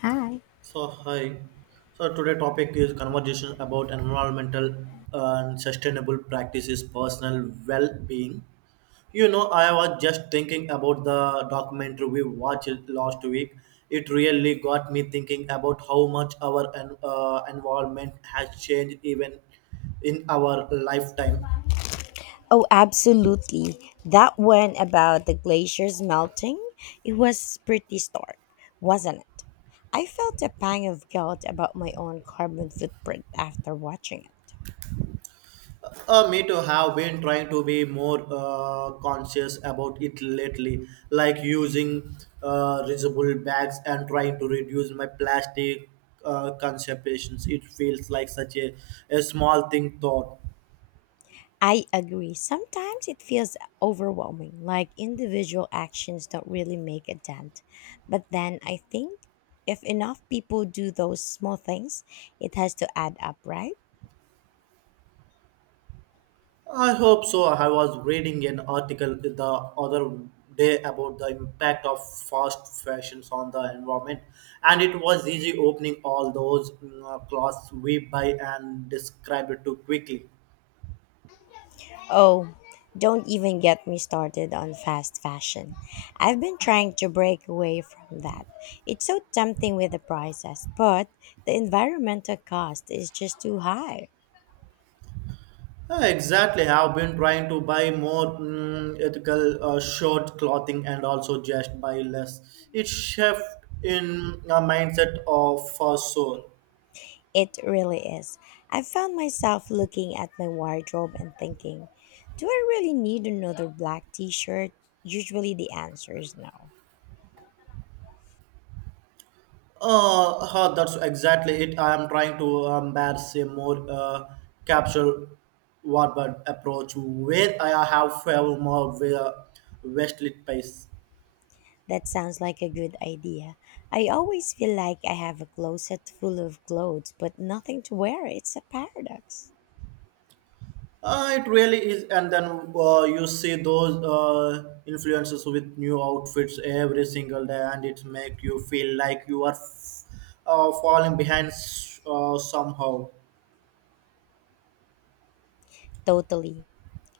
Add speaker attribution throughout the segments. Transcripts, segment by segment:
Speaker 1: Hi.
Speaker 2: So hi. So today topic is conversation about environmental and sustainable practices, personal well-being. You know, I was just thinking about the documentary we watched last week. It really got me thinking about how much our environment has changed even in our lifetime.
Speaker 1: Oh, absolutely. That one about the glaciers melting, it was pretty stark, wasn't it? I felt a pang of guilt about my own carbon footprint after watching it.
Speaker 2: Me too have been trying to be more conscious about it lately, like using reusable bags and trying to reduce my plastic consumptions. It feels like such a small thing thought.
Speaker 1: I agree. Sometimes it feels overwhelming, like individual actions don't really make a dent. But then I think if enough people do those small things, it has to add up, right?
Speaker 2: I hope so. I was reading an article the other day about the impact of fast fashions on the environment, and it was easy opening all those clothes we buy and describe it too quickly.
Speaker 1: Oh, don't even get me started on fast fashion. I've been trying to break away from that. It's so tempting with the prices, but the environmental cost is just too high.
Speaker 2: Yeah, exactly. I've been trying to buy more ethical short clothing and also just buy less. It shift in a mindset of for sure.
Speaker 1: It really is. I found myself looking at my wardrobe and thinking, do I really need another black t shirt? Usually the answer is no.
Speaker 2: That's exactly it. I am trying to embrace a more capsule warbird approach where I have found more where waistlet pace.
Speaker 1: That sounds like a good idea. I always feel like I have a closet full of clothes, but nothing to wear. It's a paradox.
Speaker 2: It really is, and then you see those influencers with new outfits every single day, and it make you feel like you are falling behind somehow.
Speaker 1: Totally.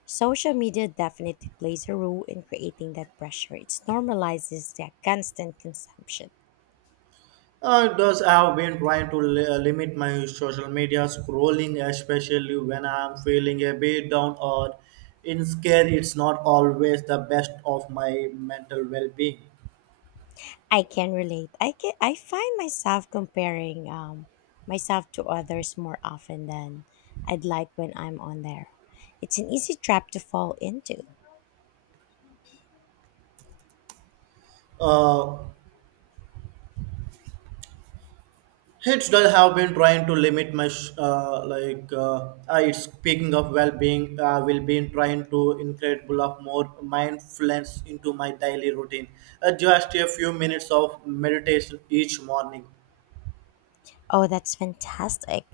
Speaker 1: Social media definitely plays a role in creating that pressure. It normalizes that constant consumption.
Speaker 2: Thus, I have been trying to limit my social media scrolling, especially when I'm feeling a bit down or in scare. It's not always the best of my mental well-being.
Speaker 1: I can relate. I find myself comparing myself to others more often than I'd like when I'm on there. It's an easy trap to fall into.
Speaker 2: Uh, It does have been trying to limit my it's speaking of well-being will be trying to incredible of more mindfulness into my daily routine. Just a few minutes of meditation each morning.
Speaker 1: Oh, that's fantastic.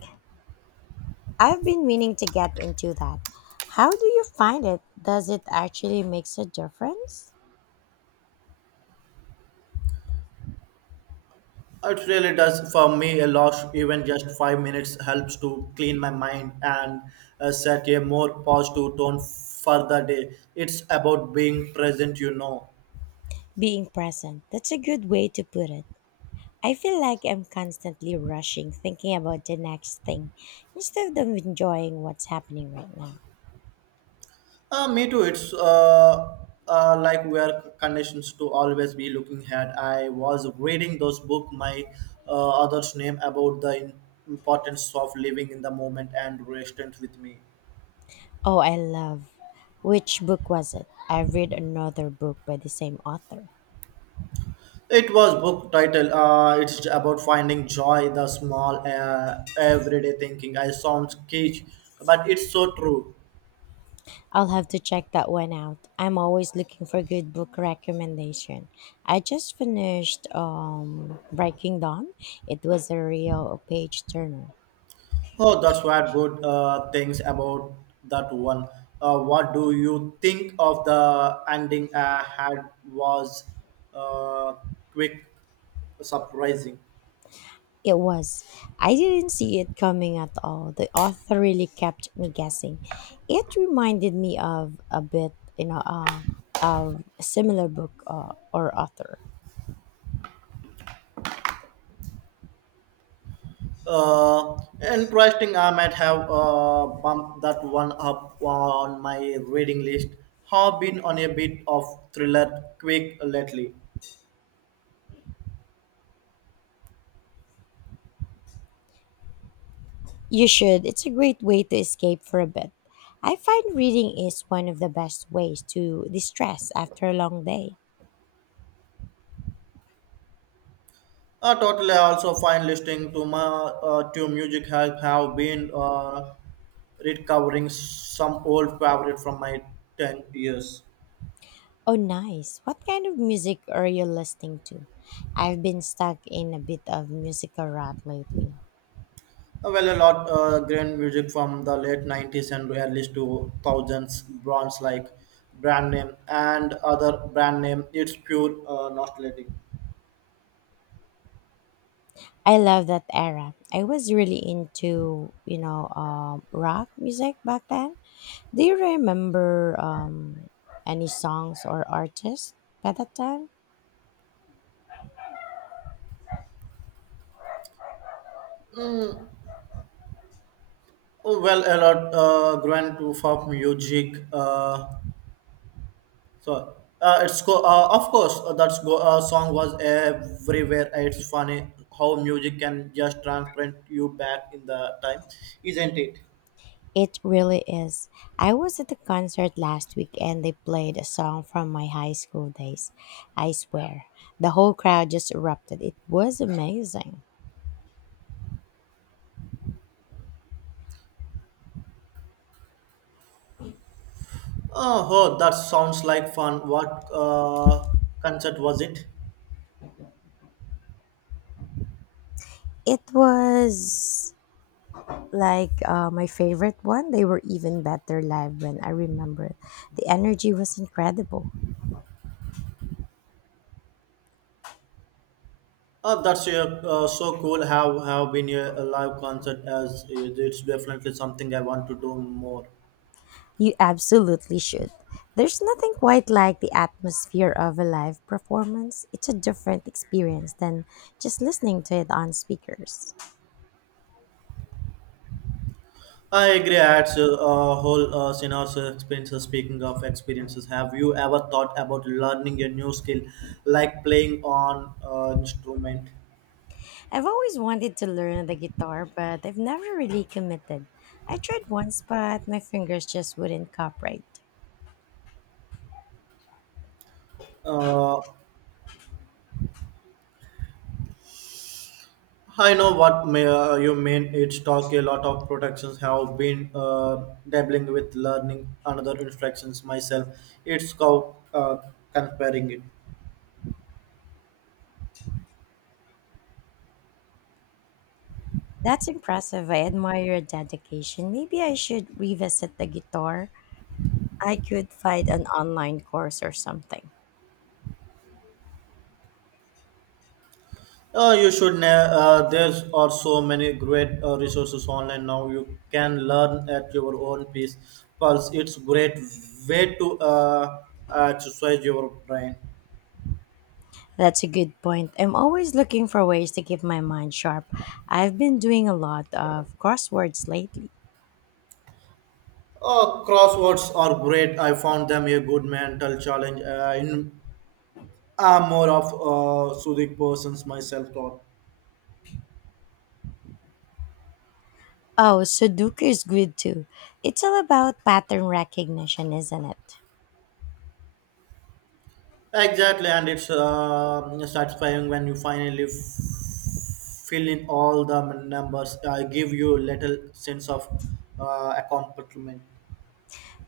Speaker 1: I've been meaning to get into that. How do you find it? Does it actually makes a difference?
Speaker 2: It really does for me a lot. Even just 5 minutes helps to clean my mind and set a more positive tone for the day. It's about being present, you know.
Speaker 1: Being present. That's a good way to put it. I feel like I'm constantly rushing, thinking about the next thing instead of enjoying what's happening right now.
Speaker 2: Me too. It's like we are conditions to always be looking ahead. I was reading those book, my author's name about the importance of living in the moment and restant with me.
Speaker 1: Oh, I love. Which book was it? I read another book by the same author.
Speaker 2: It was book title. It's about finding joy, the small everyday thinking. I sound cage, but it's so true.
Speaker 1: I'll have to check that one out. I'm always looking for good book recommendation. I just finished Breaking Dawn. It was a real page turner.
Speaker 2: Oh, that's what good things about that one. What do you think of the ending I had was uh, quick, surprising,
Speaker 1: It was. I didn't see it coming at all. The author really kept me guessing. It reminded me of a bit, you know, of a similar book or author.
Speaker 2: interesting. I might have bumped that one up on my reading list. Have been on a bit of thriller quick lately.
Speaker 1: You should. It's a great way to escape for a bit. I find reading is one of the best ways to distress after a long day.
Speaker 2: Totally. I also find listening to my to music have been recovering some old favorite from my 10 years.
Speaker 1: Oh, nice. What kind of music are you listening to? I've been stuck in a bit of musical rut lately.
Speaker 2: Well, a lot grand music from the late 90s and early two thousands, brands like brand name and other brand name. It's pure nostalgic.
Speaker 1: I love that era. I was really into, you know, rock music back then. Do you remember any songs or artists by that time?
Speaker 2: Mm, oh, well, a lot grand to pop music. So it's go. Of course, that go, song was everywhere. It's funny how music can just transport you back in the time, isn't it?
Speaker 1: It really is. I was at the concert last week and they played a song from my high school days. I swear, the whole crowd just erupted. It was amazing.
Speaker 2: Oh, oh that sounds like fun. What concert was it?
Speaker 1: It was like my favorite one. They were even better live when I remember it. The energy was incredible.
Speaker 2: Oh, that's so cool. Have been a live concert as it's definitely something I want to do more.
Speaker 1: You absolutely should. There's nothing quite like the atmosphere of a live performance. It's a different experience than just listening to it on speakers.
Speaker 2: I agree. It's a whole scenarios experiences. Speaking of experiences, have you ever thought about learning a new skill, like playing on instrument?
Speaker 1: I've always wanted to learn the guitar, but I've never really committed. I tried once, but my fingers just wouldn't cooperate.
Speaker 2: Uh, I know what you mean. It's talk a lot of protections have been dabbling with learning another instructions myself. It's called comparing it.
Speaker 1: That's impressive. I admire your dedication. Maybe I should revisit the guitar. I could find an online course or something.
Speaker 2: Oh, you should. There are so many great resources online now. You can learn at your own pace. Pulse. It's great way to exercise your brain.
Speaker 1: That's a good point. I'm always looking for ways to keep my mind sharp. I've been doing a lot of crosswords lately.
Speaker 2: Oh, crosswords are great. I found them a good mental challenge. I'm more of a soothing person myself. Thought.
Speaker 1: Oh, Sudoku is good too. It's all about pattern recognition, isn't it?
Speaker 2: Exactly, and it's satisfying when you finally fill in all the numbers. I give you little sense of accomplishment.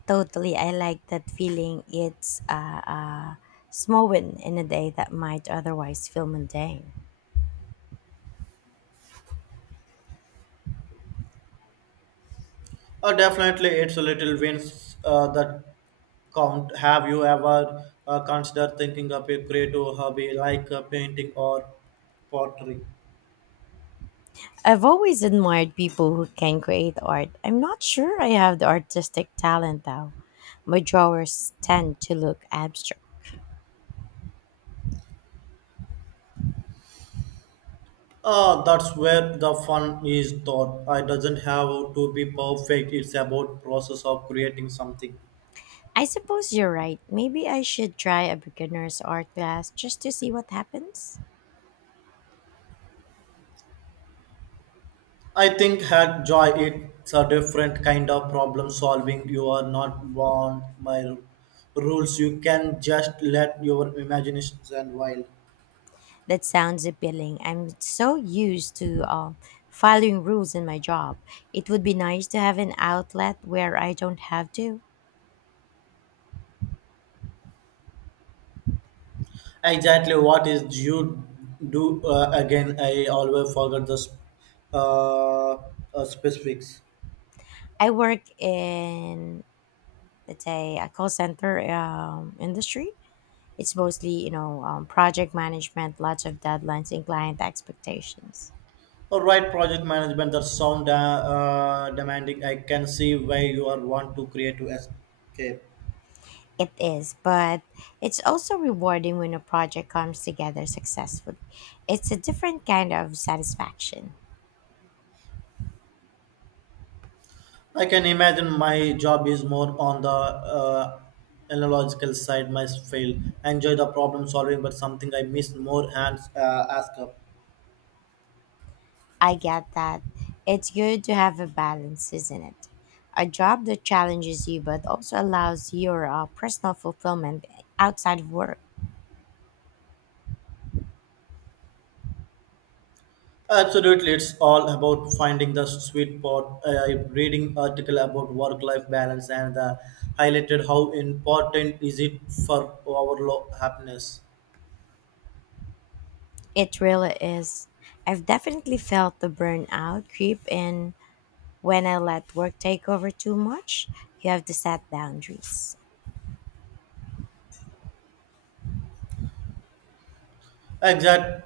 Speaker 1: Totally. I like that feeling. It's small win in a day that might otherwise feel mundane.
Speaker 2: Definitely, it's a little wins that count. Have you ever considered thinking up a creative hobby like painting or pottery?
Speaker 1: I've always admired people who can create art. I'm not sure I have the artistic talent though. My drawers tend to look abstract.
Speaker 2: That's where the fun is thought. It doesn't have to be perfect. It's about process of creating something.
Speaker 1: I suppose you're right. Maybe I should try a beginner's art class just to see what happens.
Speaker 2: I think had joy it's a different kind of problem solving. You are not bound by rules. You can just let your imaginations and wild.
Speaker 1: That sounds appealing. I'm so used to following rules in my job. It would be nice to have an outlet where I don't have to.
Speaker 2: Exactly what is you do again? I always forget the uh, specifics.
Speaker 1: I work in, let's say, a call center industry. It's mostly, you know, project management, lots of deadlines and client expectations.
Speaker 2: All right, project management that sound demanding. I can see why you are want to create to escape.
Speaker 1: It is, but it's also rewarding when a project comes together successfully. It's a different kind of satisfaction.
Speaker 2: I can imagine my job is more on the analogical side. My field enjoy the problem solving, but something I miss more hands ask up.
Speaker 1: I get that. It's good to have a balance, isn't it? A job that challenges you but also allows your personal fulfillment outside of work.
Speaker 2: Absolutely, it's all about finding the sweet spot. I'm reading article about work-life balance and highlighted how important is it for our happiness.
Speaker 1: It really is. I've definitely felt the burnout creep in when I let work take over too much. You have to set boundaries.
Speaker 2: Exact.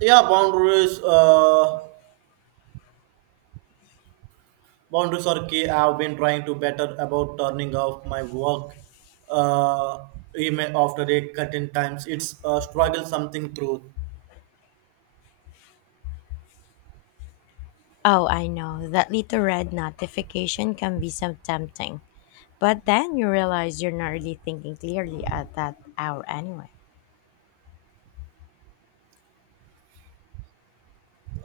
Speaker 2: Yeah, boundaries. Boundaries are key. I've been trying to better about turning off my work uh, email after a certain times. It's a struggle something through.
Speaker 1: Oh, I know, that little red notification can be so tempting. But then you realize you're not really thinking clearly at that hour anyway.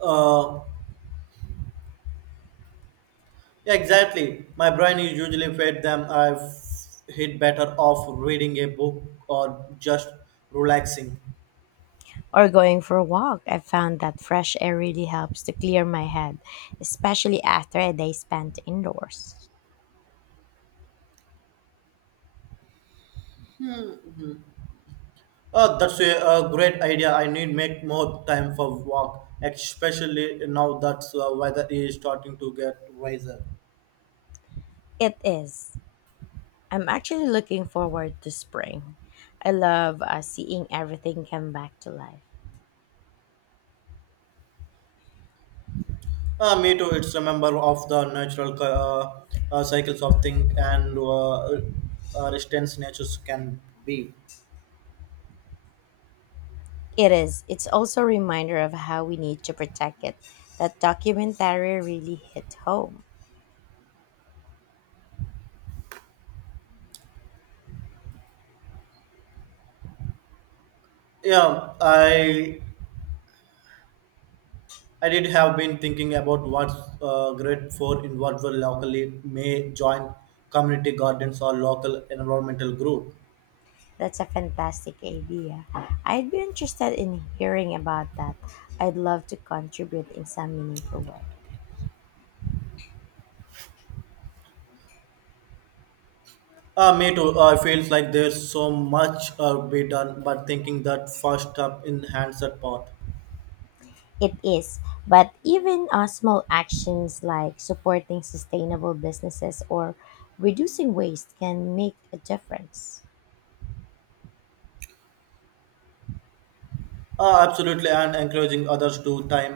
Speaker 2: Uh, yeah, exactly. My brain is usually fed them. I've hit better off reading a book or just relaxing.
Speaker 1: Or going for a walk, I found that fresh air really helps to clear my head, especially after a day spent indoors.
Speaker 2: That's a great idea. I need make more time for walk, especially now that weather is starting to get wiser.
Speaker 1: It is. I'm actually looking forward to spring. I love seeing everything come back to life.
Speaker 2: Me too. It's a member of the natural cycles of think and resistance natures can be.
Speaker 1: It is. It's also a reminder of how we need to protect it. That documentary really hit home.
Speaker 2: Yeah, I did have been thinking about what grade four involved locally may join community gardens or local environmental group.
Speaker 1: That's a fantastic idea. I'd be interested in hearing about that. I'd love to contribute in some meaningful way.
Speaker 2: Me too. Feels like there's so much be done, but thinking that first up in hands that part.
Speaker 1: It is, but even small actions like supporting sustainable businesses or reducing waste can make a difference.
Speaker 2: Absolutely, and encouraging others to time